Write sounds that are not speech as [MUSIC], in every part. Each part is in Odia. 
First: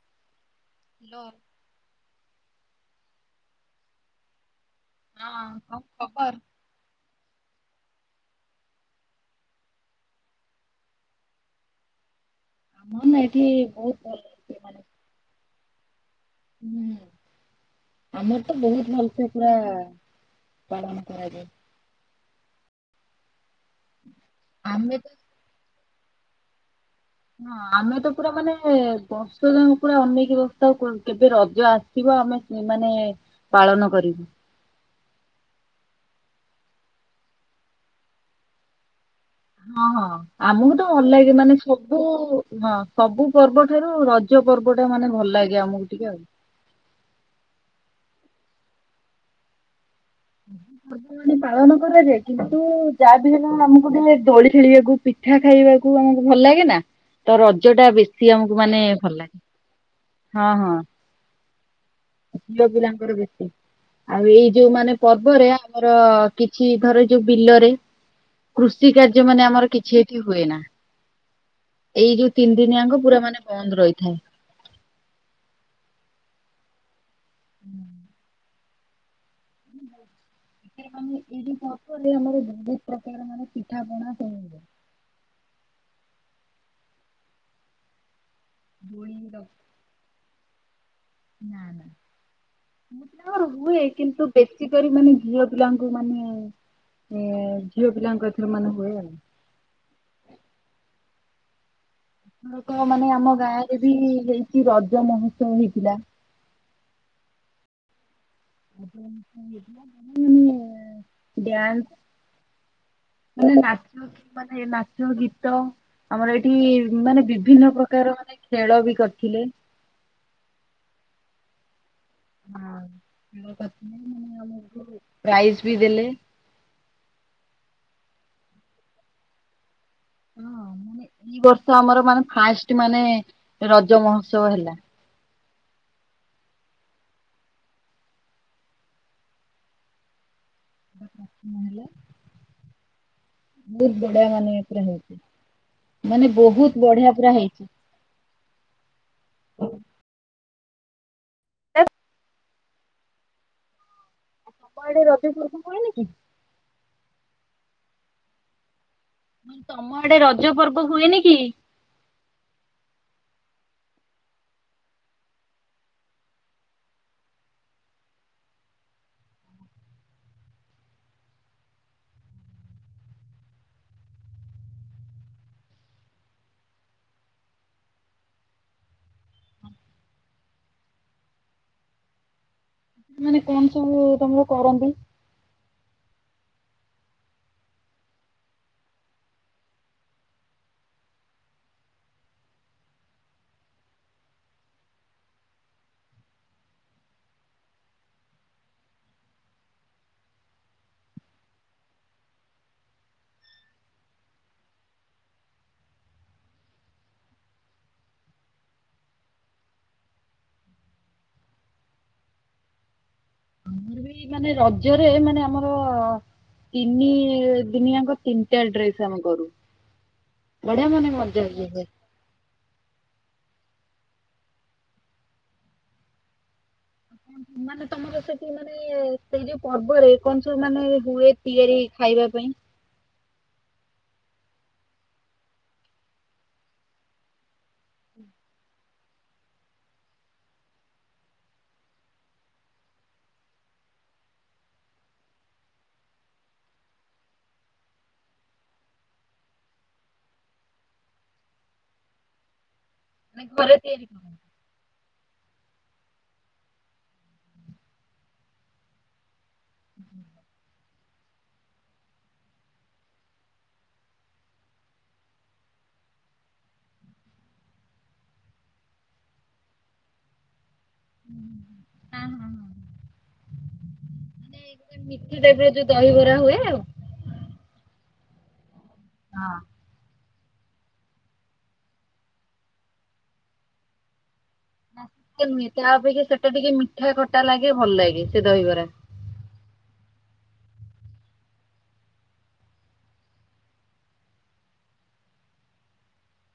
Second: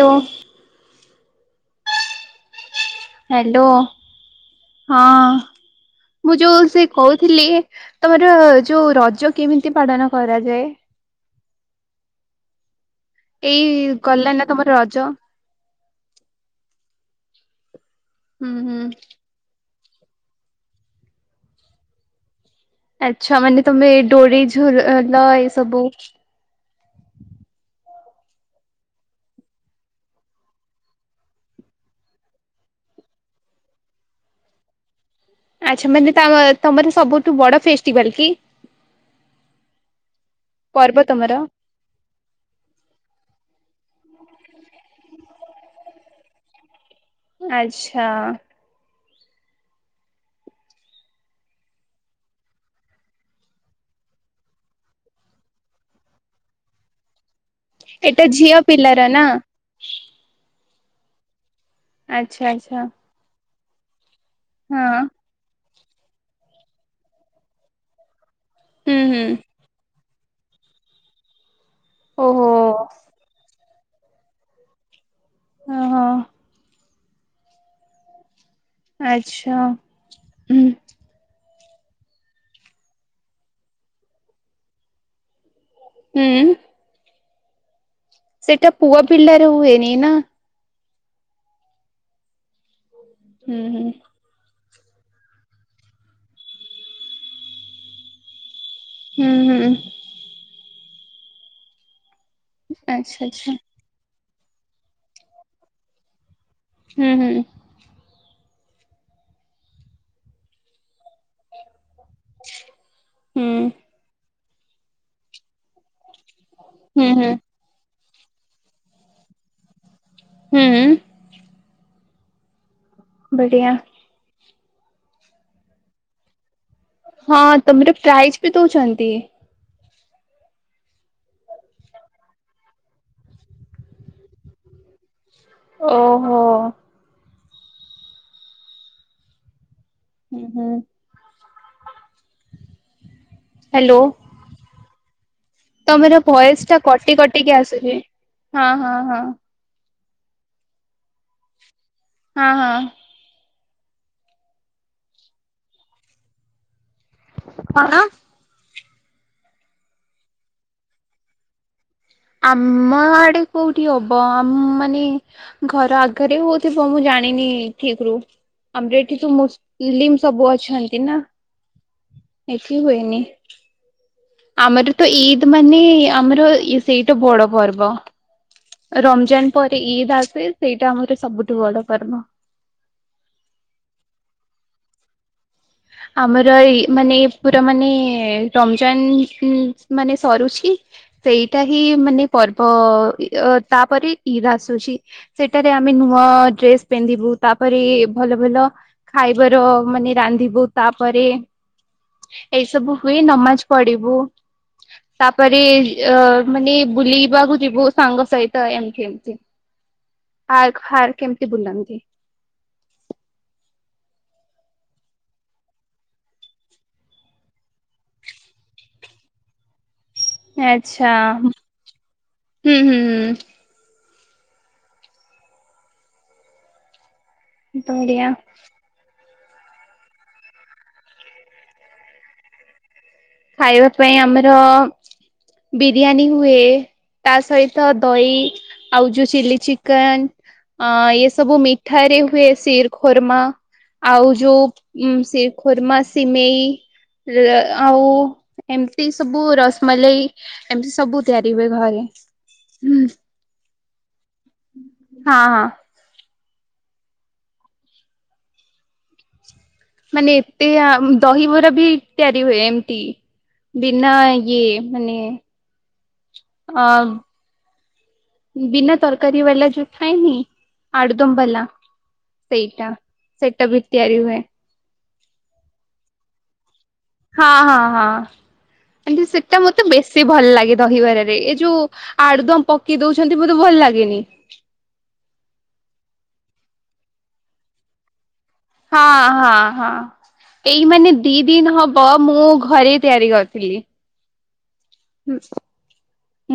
ହଉ। ଦ। ହ୍ୟାଲୋ ହଁ। ହଁ ହ। ମୁଁ ଯୋଉ ସେ କହୁଥିଲି ତମର ଯୋଉ ରଜ କେମିତି ପାଳନ କରାଯାଏ? [UNINTELLIGIBLE] ଏଇ ବହୁତ ଭଲ ଗଲାନା ତମର ରଜ। ହୁଁ ଆମର ତ ହୁଁ ବହୁତ ଭଲ। ସେ ପୁରା ପାଳନ କରାଯାଏ। ଆଚ୍ଛା ମାନେ ତମେ ଡୋରେ ଲ ଏ ସବୁ ହଁ ଆମେ ତ ପୁରା ମାନେ ବର୍ଷ ପୁରା ଅନେଇକି ବସିଥାଉ ଆଉ କେବେ ରଜ ଆସ ଥିବ ଆମେ ମାନେ ପାଳନ କରିବୁ। ଆଚ୍ଛା ମାନେ ତମର ସବୁଠୁ ବଡ ଫେଷ୍ଟିଭାଲ କି? ହଁ ହଁ ଆମକୁ ତ ପର୍ବ ଭଲ ତମର? ଲାଗେ ମାନେ ସବୁ ହଁ ସବୁ ପର୍ବ ଠାରୁ ରଜ ପର୍ବ ଟା ମାନେ ଭଲ ଲାଗେ ଆମକୁ ଟିକେ ଆଉ। ଆଚ୍ଛା। ମାନେ ପାଳନ କରାଯାଏ କିନ୍ତୁ ଯାହା ବି ହେଲା ଆମକୁ ଟିକେ ଦୋଳି ଖେଳିବାକୁ ମିିଠା ଖାଇବାକୁ ଆମକୁ ଭଲ ଲାଗେ ନା ତ ରଜ ଟା ଏଟା ବେଶୀ ଝିଅ ଆମକୁ ମାନେ ପିଲାର ଭଲ ନା ଲାଗେ। ହଁ ହଁ। ଆଚ୍ଛା ଝିଅ ଆଚ୍ଛା ପିଲାଙ୍କର ବେଶୀ ଆଉ ଏଇ ଯୋଉ ହଁ ମାନେ ପର୍ବରେ ଆଉ ଆମର କିଛି ଧର ଯୋଉ ବିଲରେ କୃଷି ହୁଁ ହୁଁ କାର୍ଯ୍ୟ ମାନେ ଆମର ସେଠି ହୁଏ ନା ଏଇ ଯୋଉ ଓହୋ ତିନି ଦିନିଆଙ୍କ ପୁରା ମାନେ ବନ୍ଦ ରହିଥାଏ। ଓ ହଁ। ହୁଁ। ଆଚ୍ଛା ହୁଁ। ମାନେ ଏଇଠି କର ଆମର ବହୁତ ପ୍ରକାର ମାନେ ପିଠା ପଣା [UNINTELLIGIBLE] ହୁଁ। ସେଇଟା ପୁଅ ଦୋଳି ର ପିଲାରେ ହୁଏନି ନା? ନା ନା ମୁଁ ଆର ହୁଁ ହୁଏ ହୁଁ କିନ୍ତୁ ବେଶୀ ପରି ମାନେ ଝିଅ ପିଲାଙ୍କୁ ମାନେ ଏ ଝିଅ ପିଲାଙ୍କୁ ଏଥର ମାନେ ହୁଏ। ଆଉ। ହୁଁ ହୁଁ। ତ ମାନେ ଆମ ଗାଁ ରେ ବି [UNINTELLIGIBLE] ରଜ ମହୋତ୍ସବ ହେଇଥିଲା ହୁଁ ହୁଁ। [UNINTELLIGIBLE] ମାନେ ନାଚ ମାନେ ନାଚ ଗୀତ। ଆମର ଏଇଠି ମାନେ ବିଭିନ୍ନ ପ୍ରକାର ମାନେ ଖେଳ ବି କରିଥିଲେ। ହୁଁ। ମାନେ ଆମ ପ୍ରାଇଜ ବି ଦେଲେ। ହଁ ତମର ପ୍ରାଇଜ ବି ଦଉଛନ୍ତି। ହଁ ମାନେ ଏଇ ବର୍ଷ ଆମର ମାନେ ଫାଷ୍ଟ ମାନେ ରଜ ମହୋତ୍ସବ ହେଲା। ଓହୋ ହୁଁ ହୁଁ ମହିଳା ହ୍ୟାଲୋ ବହୁତ ବଢିଆ ମାନେ ଏଥିରେ ହଉଛି ତମର ଭୟସ ଟା କଟି କଟିକି ଆସୁଛି ହଁ ହଁ ହଁ ହ [UNINTELLIGIBLE] ହଁ ହଁ କୁଆଡେ ରଜ ସ [UNINTELLIGIBLE] ପଲେଇଲେ କି କହଣ ମାନେ ତମ ଆଡେ ରଜ ପର୍ବ ହୁଏନି କି? ଆମ ଆଡେ କୋଉଠି ହବ ଆମ ମାନେ ଘର ଆଗରେ ହଉଥିବ ମୁଁ ଜାଣିନି ଠିକ ରୁ ଆମର ଏଠି ତୁ ମୁସଲିମ ସବୁ ଅଛନ୍ତି ନା ଏଠି ହୁଏନି ଆମର ତ ଇଦ୍ ମାନେ ଆମର ସେଇଟା ବଡ ପର୍ବ ରମଜାନ ପରେ ଇଦ୍ ଆସେ ସେଇଟା ଆମର ସବୁଠୁ ବଡ ପର୍ବ ମାନେ କଣ ସବୁ ତମର କରନ୍ତି? ଆମର ଏଇ ମାନେ ପୁରା ମାନେ ରମଜାନ ମାନେ ସରୁଛି ସେଇଟା ହିଁ ମାନେ ପର୍ବ ତାପରେ ଇଦ୍ ଆସୁଛି। ସେଟାରେ ଆମେ ନୂଆ ଡ୍ରେସ ପିନ୍ଧିବୁ ତାପରେ ଭଲ ଭଲ ଖାଇବାର ମାନେ ରାନ୍ଧିବୁ ତାପରେ ଏଇ ସବୁ ହୁଏ ନମାଜ ପଢିବୁ ତାପରେ ଅ ମାନେ ବୁଲିବାକୁ ଯିବୁ ସାଙ୍ଗ ସହିତ ଏମିତି ଏମିତି ଆର୍କ ହାର୍ କେମିତି ବୁଲନ୍ତି? ଆମର ବି ମାନେ ରଜରେ ମାନେ ଆମର ତିନି ଦିନିଆଙ୍କ ତିନିଟା ଡ୍ରେସ ଆମେ କରୁ ବଢିଆ ଆଚ୍ଛା ମନେ ମଜା ଆସିଜାଇଥାଏ ହୁଁ ହୁଁ ହୁଁ ମାନେ ତମର ବଢିଆ ସେଠି ମାନେ ସେଇ ଯୋଉ ପର୍ବରେ କଣ ସବୁ ମାନେ ହୁଏ ତିଆରି ଖାଇବା ପାଇଁ? ଖାଇବା ପାଇଁ ଆମର ବିରିୟାନୀ ହୁଏ। ତା ସହିତ ଦହି ଆଉ ଯୋଉ ଚିଲି ଚିକନ ଅ ଇଏ ସବୁ ମିଠା ରେ ହୁଏ ଶିର ଖର୍ମା ଆଉ ଯୋଉ ସିର ଖୁର୍ମା ସିମେଇ ଲ ଆଉ ଏମିତି ସବୁ ରସମଲେଇ ଏମିତି ସବୁ ତିଆରି ହୁଏ ଘରେ ହ ଘରେ ତିଆରି ହୁଏ। ହଁ ହଁ ମାନେ ଏତେ ଆ ଦହିବରା ବି ତିଆରି ହୁଏ ଏମିତି ବିନା ଇଏ ମାନେ ଅ ବିନା ତରକାରୀ ବାଲା ଯୋଉ ଥାଏନି ଆଡୁଦମ୍ ବାଲା ସେଇଟା ସେଇଟା ବି ତିଆରି ହୁଏ। ମୀଠୀ ଦେବେ ଯୋଉ ଦହିିବରା ହୁଏ ଆଉ ହଁ ହଁ ହଁ [UNINTELLIGIBLE] ହଁ। ସେଟା ମ ତେ ବେଶୀ ଭଲ ଲାଗେ ଦହିବରାରେ ଏ ଯୋଉ ଆଡୁଦମ ପକେଇ ଦଉଛନ୍ତି ମତେ ଭଲ ଲାଗେନି ନୁହେଁ ତା ଅପେକ୍ଷା ସେଟା ଟିକେ ମିଠା ଖଟା ଲାଗେ ଭଲ ଲାଗେ ସେ ଦହିବରା ହଁ ହଁ ହଁ ଏଇ ମାନେ ଦି ଦିନି ହବ ମୁଁ ଘରେ ତିଆରି କରିଥିଲି। ହୁ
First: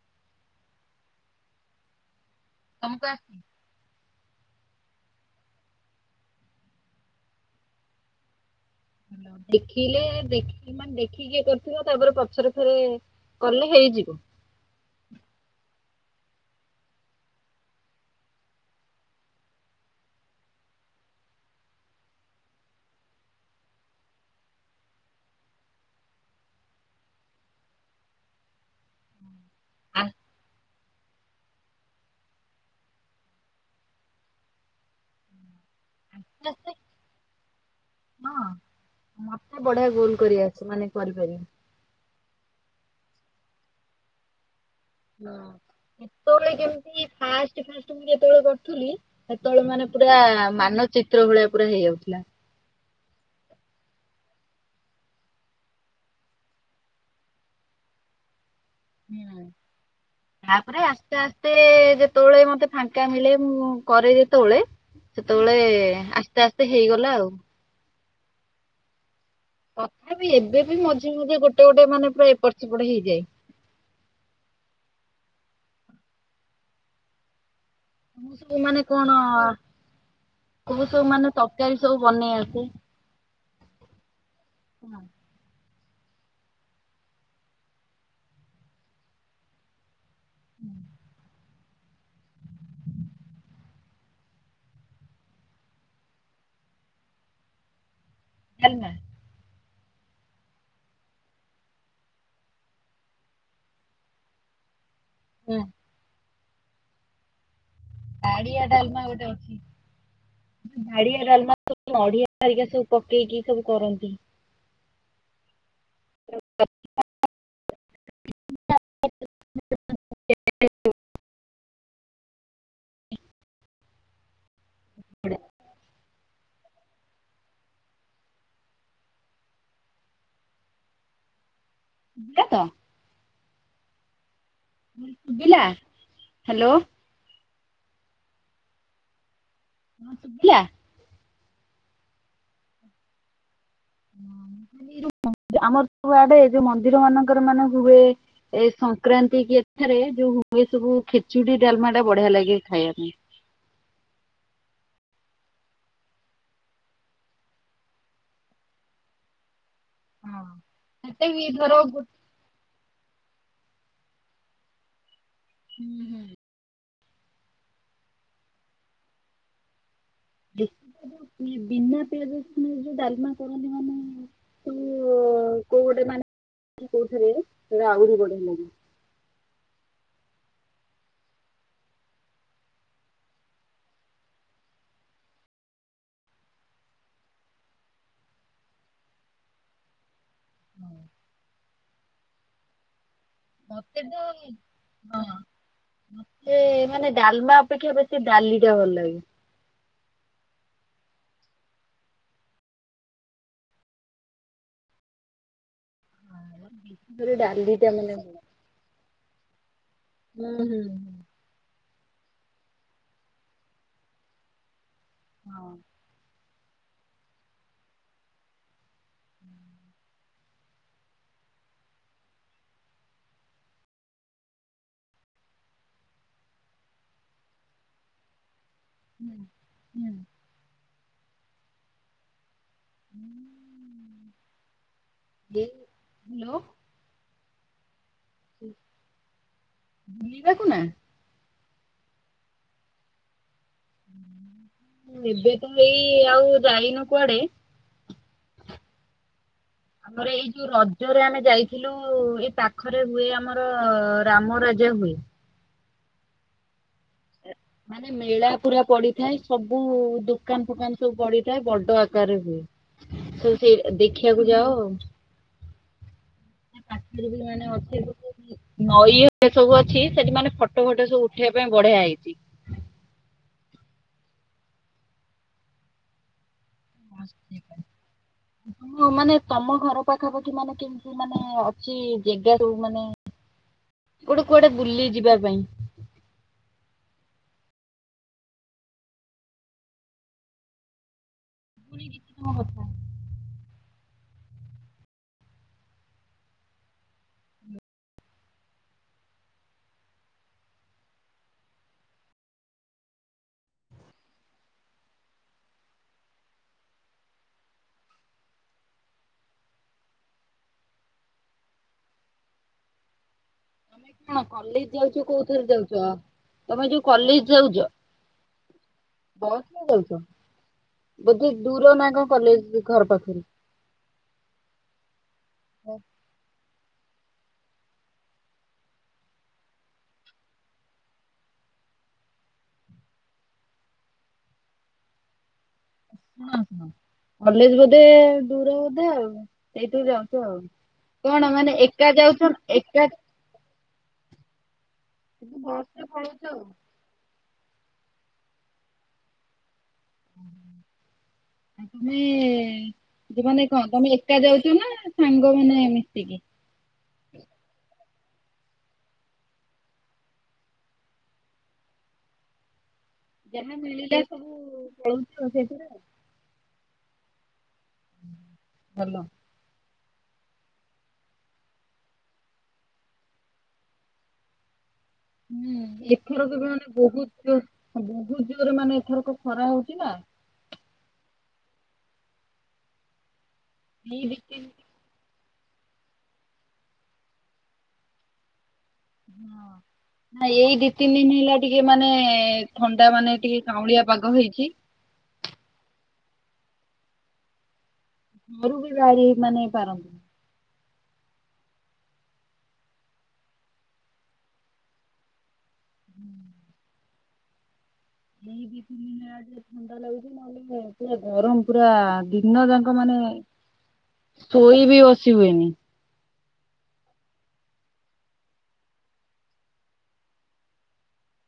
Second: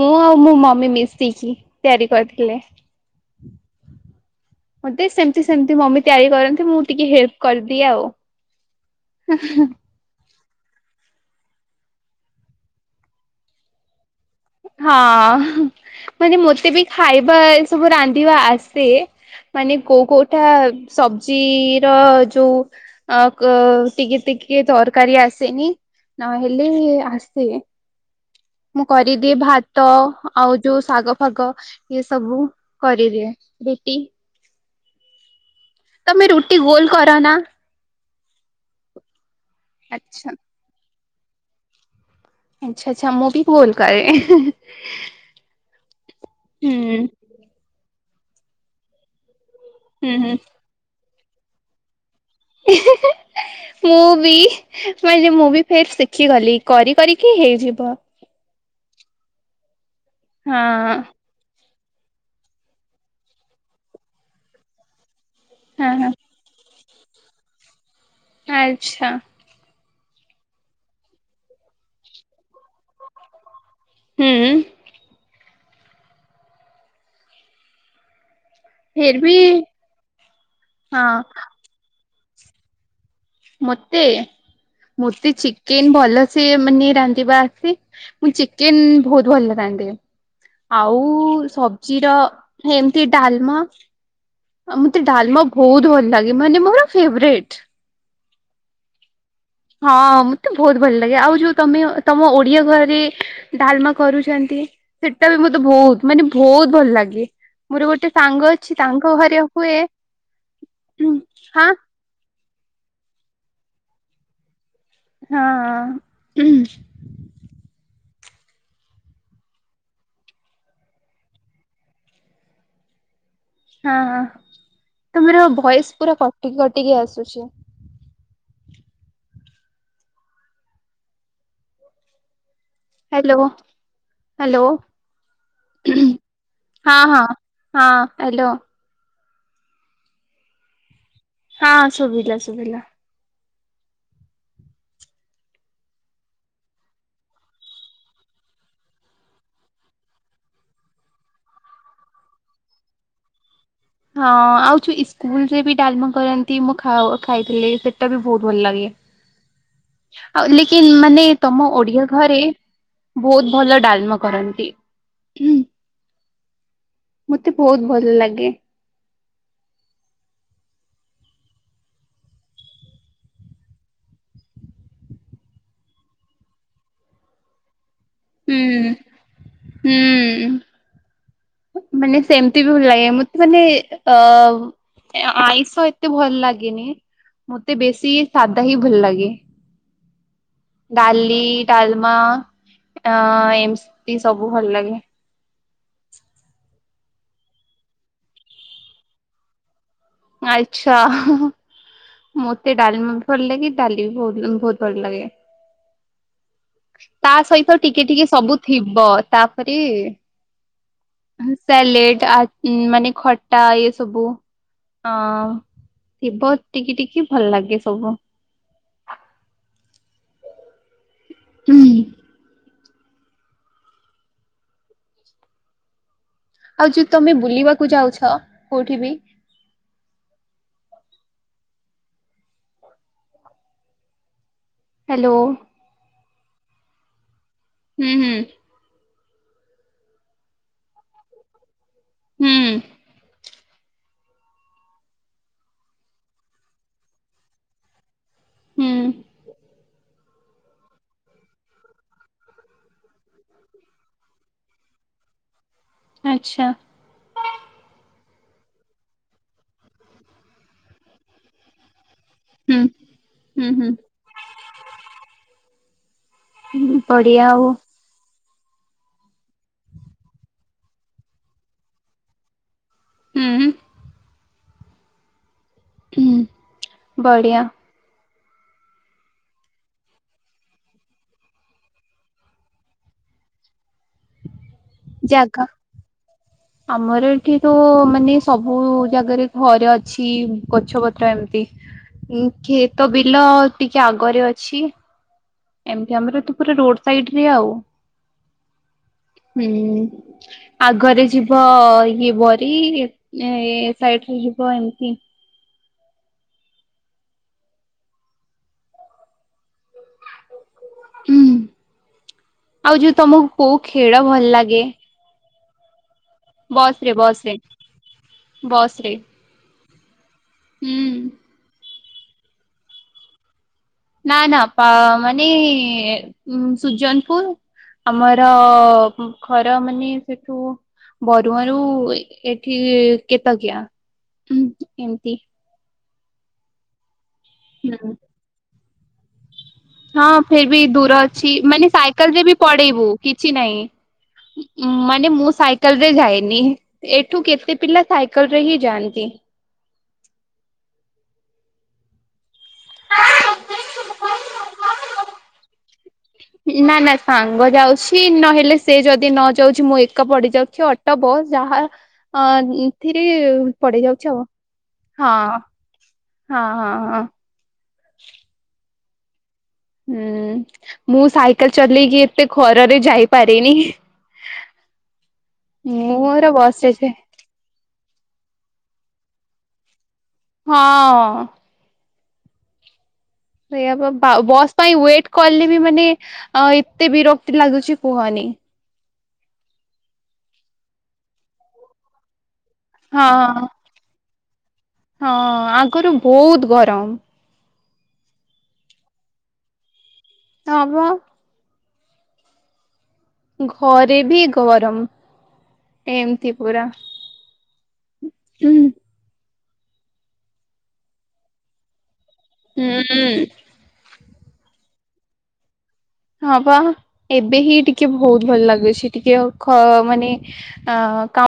ମୁଁ ଆଉ ମୋ ମମି ମିଶେଇକି ତିଆରି କରିଥିଲେ ତମକୁ ଆସି ମତେ ସେମିତି ସେମିତି ମମି ତିଆରି କରନ୍ତି ମୁଁ ଟିକେ ହେଲ୍ପ କରିଦିଏ ଆଉ। ଦେଖିଲେ ଦେଖ ମାନେ ଦେଖିକିି କିଏ କରିଥିବ ତାପରେ ପଛରେ ଫେରେ କଲେ ହେଇଯିବ। ହଁ ମାନେ ମତେ ବି ଖାଇବା ସବୁ ରାନ୍ଧିବା ଆସେ। ମାନେ କୋଉ କୋଉଟା ସବଜି ର ଯୋଉ ଅ ଟିକେ ଟିକେ ତରକାରୀ ଆସନି ନ ହେଲେ ଆସେ। ମୁଁ କରିଦିଏ ଭାତ ଆ ଆଉ ଯୋଉ ଶାଗ ଫାଗ ଇଏ ସବୁ କରିଦିଏ ରୁଟି ତମେ ରୁଟି ଗୋଲ କର ନା? ମତେ ବଢିଆ ଗୋଲ୍ ଆଚ୍ଛା କରି ଆସ ମାନେ କରିପାରିବି। ଆଚ୍ଛା ଆଚ୍ଛା ମୁଁ ବି ଗୋଲ କରେ। ହଁ ଯେତେବେଳେ ହୁଁ କେମତି ଫାଷ୍ଟ ଫାଷ୍ଟ ମୁ ଯେତେବେଳେ କରୁଥିଲି ସେତେବେଳେ ମାନେ ହୁଁ ପୁରା ହୁଁ। ମାନଚିତ୍ର ଭଳିଆ ପୁରା ହେଇଯାଉଥିଲା। ହେ ହେ ହେ ମୁଁ ବି ମାନେ ମୁଁ ବି ଫେର ଶିଖିଗଲି କରି କରିକି ହେଇଯିବ। ହୁଁ ହଁ ତାପରେ ଆସ୍ତେ ଆସ୍ତେ ମତେ ଯେତେବେଳେ ମତେ ଫାଙ୍କା ମିଳେ ମୁଁ କରେ ଯେତେବେଳେ ସେତେବେଳେ ହଁ ହଁ ଆସ୍ତେ ଆସ୍ତେ ହେଇଗଲା ଆଉ। ଆଚ୍ଛା ତଥାପି ଏବେ ବି ମଝେ ମଝେ ଗୋଟେ ଗୋଟେ ମାନେ ପୁରା ଏପଟ ସେପଟେ ହେଇଯାଏ। ହୁଁ ମୁଁ ସବୁ ମାନେ କଣ ଫିର୍ ବି କୋଉ ହଁ ସବୁ ମାନେ ତରକାରୀ ବନେଇ ଆସେ? ମତେ ମତେ ଚିକେନ ଭଲ ସେ ମାନେ ରାନ୍ଧିବା ଆସେ ମୁଁ ଚିକେନ ବହୁତ ଭଲ ଲଥାନ୍ତେ ଆଉ ସବୁ ଜିର ଏମିତି ଡାଲମା ଆଉ ମତେ ଡାଲମା ବହୁତ ଭଲ ଲାଗେ ମାନେ ମୋର ଫେଭରେଟ। କାଲ୍ନା ହଁ ମତେ ବହୁତ ଭଲ ଲାଗେ ଆଉ ଯୋଉ ତମେ ତମ ଓଡିଆ ଘରେ ଡାଲମା କରୁଛନ୍ତି ସେଟା ବି ହଁ ମତେ ବହୁତ ମାନେ ବହୁତ ଭଲ ଲାଗେ ମୋର ଗୋଟେ ସାଙ୍ଗ ଅଛି ତାଙ୍ଗ ଘର ହୁଏ ଉଁ ହାଁ ନଢିଆ ରିକା ସବୁ ପକେଇକି ସବୁ କରନ୍ତି଼। ହଁ ଉହୁଁ ହଁ ହଁ ତୁମର ଭ‌ଏସ୍ ପୁରା କଟି କଟିକି ଆସୁଛି। କାତ ହାଲୋ ହାଲୋ। ବିଲା ହାଲୋ। ହଁ ହଁ ହଁ ହାଲୋ। ହଁ ସୁଭିଲା। ହଁ ଶୁଭିଲା ଶୁଭିଲା। ମ ଆମର୍ ରୁଆଡେ ଯୋଉ ମନ୍ଦିର ମାନଙ୍କରେ ମାନ ହୁଏ। ଏ ସଂକ୍ରାନ୍ତି କି ଏଠାରେ ଯୋଉ ହୁଏ ସବୁ ଖିଚୁଡି ଡାଲମା ଟା ବଢିଆ ଲାଗେ ଖାଇବା ପାଇଁ। ହଁ ଆଉ ଯୋଉ ଇସ୍କୁଲରେ ବି ଡାଲମା କରନ୍ତି ମୁଁ ଖାଉ ଖାଇଥିଲି ସେଟା ବି ବହୁତ ଭଲ ଲାଗେ। ଆଉ ଲେକିନ୍ ମାନେ ତମ ଓଡିଆ ଘରେ ବହୁତ ଭଲ ଡାଲ୍ମ କରନ୍ତି। ଉଁ ହୁଁ ହୁଁ। ମତେ ବହୁତ ଭଲ ଲାଗେ। ଦିଖ୍ ଯ ବିନା ପିଆଜାସୁନ ରେ ଯୋଉ ଡାଲମା କରନ୍ତି ମାନେ ତୁ କୋଉ ଗୋଟେ ମାନେ କୋଉଥିରେ ସେଆହୁରି ଉଁ ଉଁ ମାନେ ସେମ୍ତି ଭଲାଗେ ମତେ ମାନେ ଅ ଏଆଁଇଷ ଏତେ ଭଲ ଲାଗେନି। ମୋତେ ବେଶୀ ସାଧା ହିଁ ଭଲ ଲାଗେ। ଡାଲି, ଡାଲମା ଆଁ ଏମ୍ସତି ସବୁ ଭଲ ଲାଗେ। ମତେ ମାନେ ଡାଲ୍ମା ଅପେକ୍ଷା ବେଶୀ ଡାଲି ଟା ଭଲ ଲାଗେ। ଆଚ୍ଛା ହାଁଆ ମତେ ଡାଲିମ ଭଲ ଲାଗେ ଡାଲି ବହୁତ ଉଁ ବହୁତ ଭଲ ଲାଗେ। ତା ସେଥିରେ ସହିତ ଡାଲିଟା ଟିକେ ମାନେ ଟିକେ ଭଲ ସବୁ ଥିବ ତାପରେ ହୁଁ ହୁଁ। ଉହୁଁ ସାଲେଡ୍ ଆ ମାନେ ଖଟା ଇ ସବୁ ଅଁ ହଁ ଥିବ ଟିକି ଟିକି ଭଲ ଲାଗେ ସବୁ। ହୁଁ। ଆଉ ଯୋଉ ତମେ ବୁଲିବାକୁ ଯାଉଛ କୋଉଠି ବି ହୁଁ। [UNINTELLIGIBLE] ହେଲୋ ହୁଁ ହୁଁ। ବୁଲିବାକୁ ନା ହୁଁ। ଏବେ ତ ଏଇ ଆଉ ଯାଇନ କୁଆଡେ? ହୁଁ। ଆମର ଏଇ ଯୋଉ ରଜରେ ଆମେ ଯାଇଥିଲୁ ଏଇ ପାଖରେ ହୁଏ ଆମର ରାମ ରାଜା ହୁଏ। ଆଚ୍ଛା। ମାନେ ମେଳା ପୁରା ପଡିଥାଏ ସବୁ ଦୁକାନ୍ ଫୁକାନ୍ ସବୁ ପଡିଥାଏ ବଡ ଆକାରେ। ତୁ ସେ ଦେଖିବାକୁ ଯାଅ। [UNINTELLIGIBLE] ବଢିଆ ଆଉ ମାନେ ଅଛି ପକେ ନଈ ଏ ସବୁ ଅଛି ସେଠି ମାନେ ଫଟୋ ଫଟ ସବୁ ଉଠେଇବା ପାଇଁ ବଢିଆ ହେଇଛି। ହୁଁ। ହଁ ବଢ଼ିଆ। ତ ମାନେ ତମ ଘର ପାଖାପାଖି ମାନେ କେମତ ମାନେ ଅଛି ଜାଗା [UNINTELLIGIBLE] ମାନେ ଗୋଟେ କୁଆଡେ ବୁଲି ଯିବା ଜାଗା ପାଇଁ। ଆମର ଏଠି ତ ମାନେ ସବୁ ଜାଗାରେ ଘରେ ଅଛି ଗଛ ପତ୍ର ଏମିତି ପୁଣି କିଛି ତମ ଉଁ କଥା, କ୍ଷେତ ବିଲ ଟିକେ ଆଗରେ ଅଛି। ଏମତି ଆମର ତ ପୁରା ରୋଡ ସାଇଡରେ ଆଉ ହୁଁ। ଆଗରେ ଯିବ ଇଏ ବରି ଏ ସାଇଡରେ ଯିବ ଏମିତି ହୁଁ ଆଉ ଯୋଉ ତମକୁ କୋଉ ତମେ ଖେଳ ଭଲ କଣ ଲାଗେ କଲେଜ ଯାଉଛ କୋଉ ଥରେ ଯାଉଛ? ତମେ ବସ ଯୋଉ ରେ ବସ କଲେଜ ରେ ଯାଉଛ ବସ୍ ରେ ବସ୍ ରେ ଯାଉଛ ହୁଁ ବୋଧେ ଦୂର ନା କଣ କଲେଜ ଘର ପାଖରୁ ନା ନା ଅପା ମାନେ ସୁଜନପୁର। ଆମର ଘର ମାନେ ସେଠୁ ବରୁଆରୁ ଏଠି କେତକିଆଁ ଉଁ ଏମିତି। ହଁ ହଁ କଲେଜ ବୋଧେ ହୁଁ ଦୂର ବୋଧେ ଆଉ। ସେଇଥିରୁ ଯାଉଛ ହଁ ଆଉ ଫେର ବି କିନ୍ତୁ ଦୂର ଅଛି ମାନେ ସାଇକେଲ ରେ ବି ପଡେଇବୁ କି କିଛି ନାଇଁ ମାନେ ମୁଁ ସାଇକେଲ ବସରେ ରେ ପଳଉଛ ଯାଏନି। ଆଉ ଏଠୁ କେତେ ପିଲା ସାଇକେଲ ରେ ହିଁ ଯାଆନ୍ତି। ତମେ ଜୀବନେ କଣ ତମେ ଏକ ଯାଉଛ ନା ସାଙ୍ଗମାନେ ମିଶିକି? ନା ନା ସାଙ୍ଗ ଯାଉଛି ନହେଲେ ସେ ଯଦି ନ ଯାଉଛି ମୁଁ ଏକ ପଡିଯାଉଛି ଅ ଟ ବସ ଯାହା ଅ ଉଁ ଯାହା ମିଳିଲା ସବୁ ପଳଉଛ ହଁ ସେଥିରେ ଆଉ। ହଁ ହଁ ହଁ। ଭଲ। ହୁଁ ମୁଁ ସାଇକେଲ ଚଲେଇକି ଏତେ ଘରରେ ଯାଇପାରିନି। ମୁଁ ର ବସିଛି ଯ ବହୁୁତ ଜଝିଅରେ ମାନେ ଏଥରକ ଖରା ହଉଛି ନା ହଁ ସେଆ ଏଇ ଦି ତିନି ବସ୍ ପାଇଁ ୱେଟ କଲେ ବି ମାନେ ଏତେ ବିରକ୍ତି ଲାଗୁଛି କୁହନି। ନା ଏଇ ଦି ତିନି ଦିନ ହେଲା ଟିକେ ମାନେ ଥଣ୍ଡା ମାନେ ଟିକେ ହଁ କାଉଁଳିଆ ପାଗ ହେଇଛି। ହଁ ଆଙ୍କର ବହୁତ ଗରମ। ମୋର ବି [UNINTELLIGIBLE] ମାନେ ପାରନ୍ତି [UNINTELLIGIBLE] ଘରେ ବି ଗରମ ଏମତି ପୁରା। ଏ ହୁଁ। ଦି ଦ ଥଣ୍ଡା ଲାଗୁଛି ନହେଲେ ପୁରା ଗରମ ପୁରା ଦିନ ଯାକ ମାନେ ହୁଁ ଶୋଇ ବି ବସି ହୁଏନି। ହଁ ବା ଏବେ ହିଁ ଟିକେ ବହୁତ ଭଲ ଲାଗୁଛି ଟିକେ ଖ ମାନେ ଅ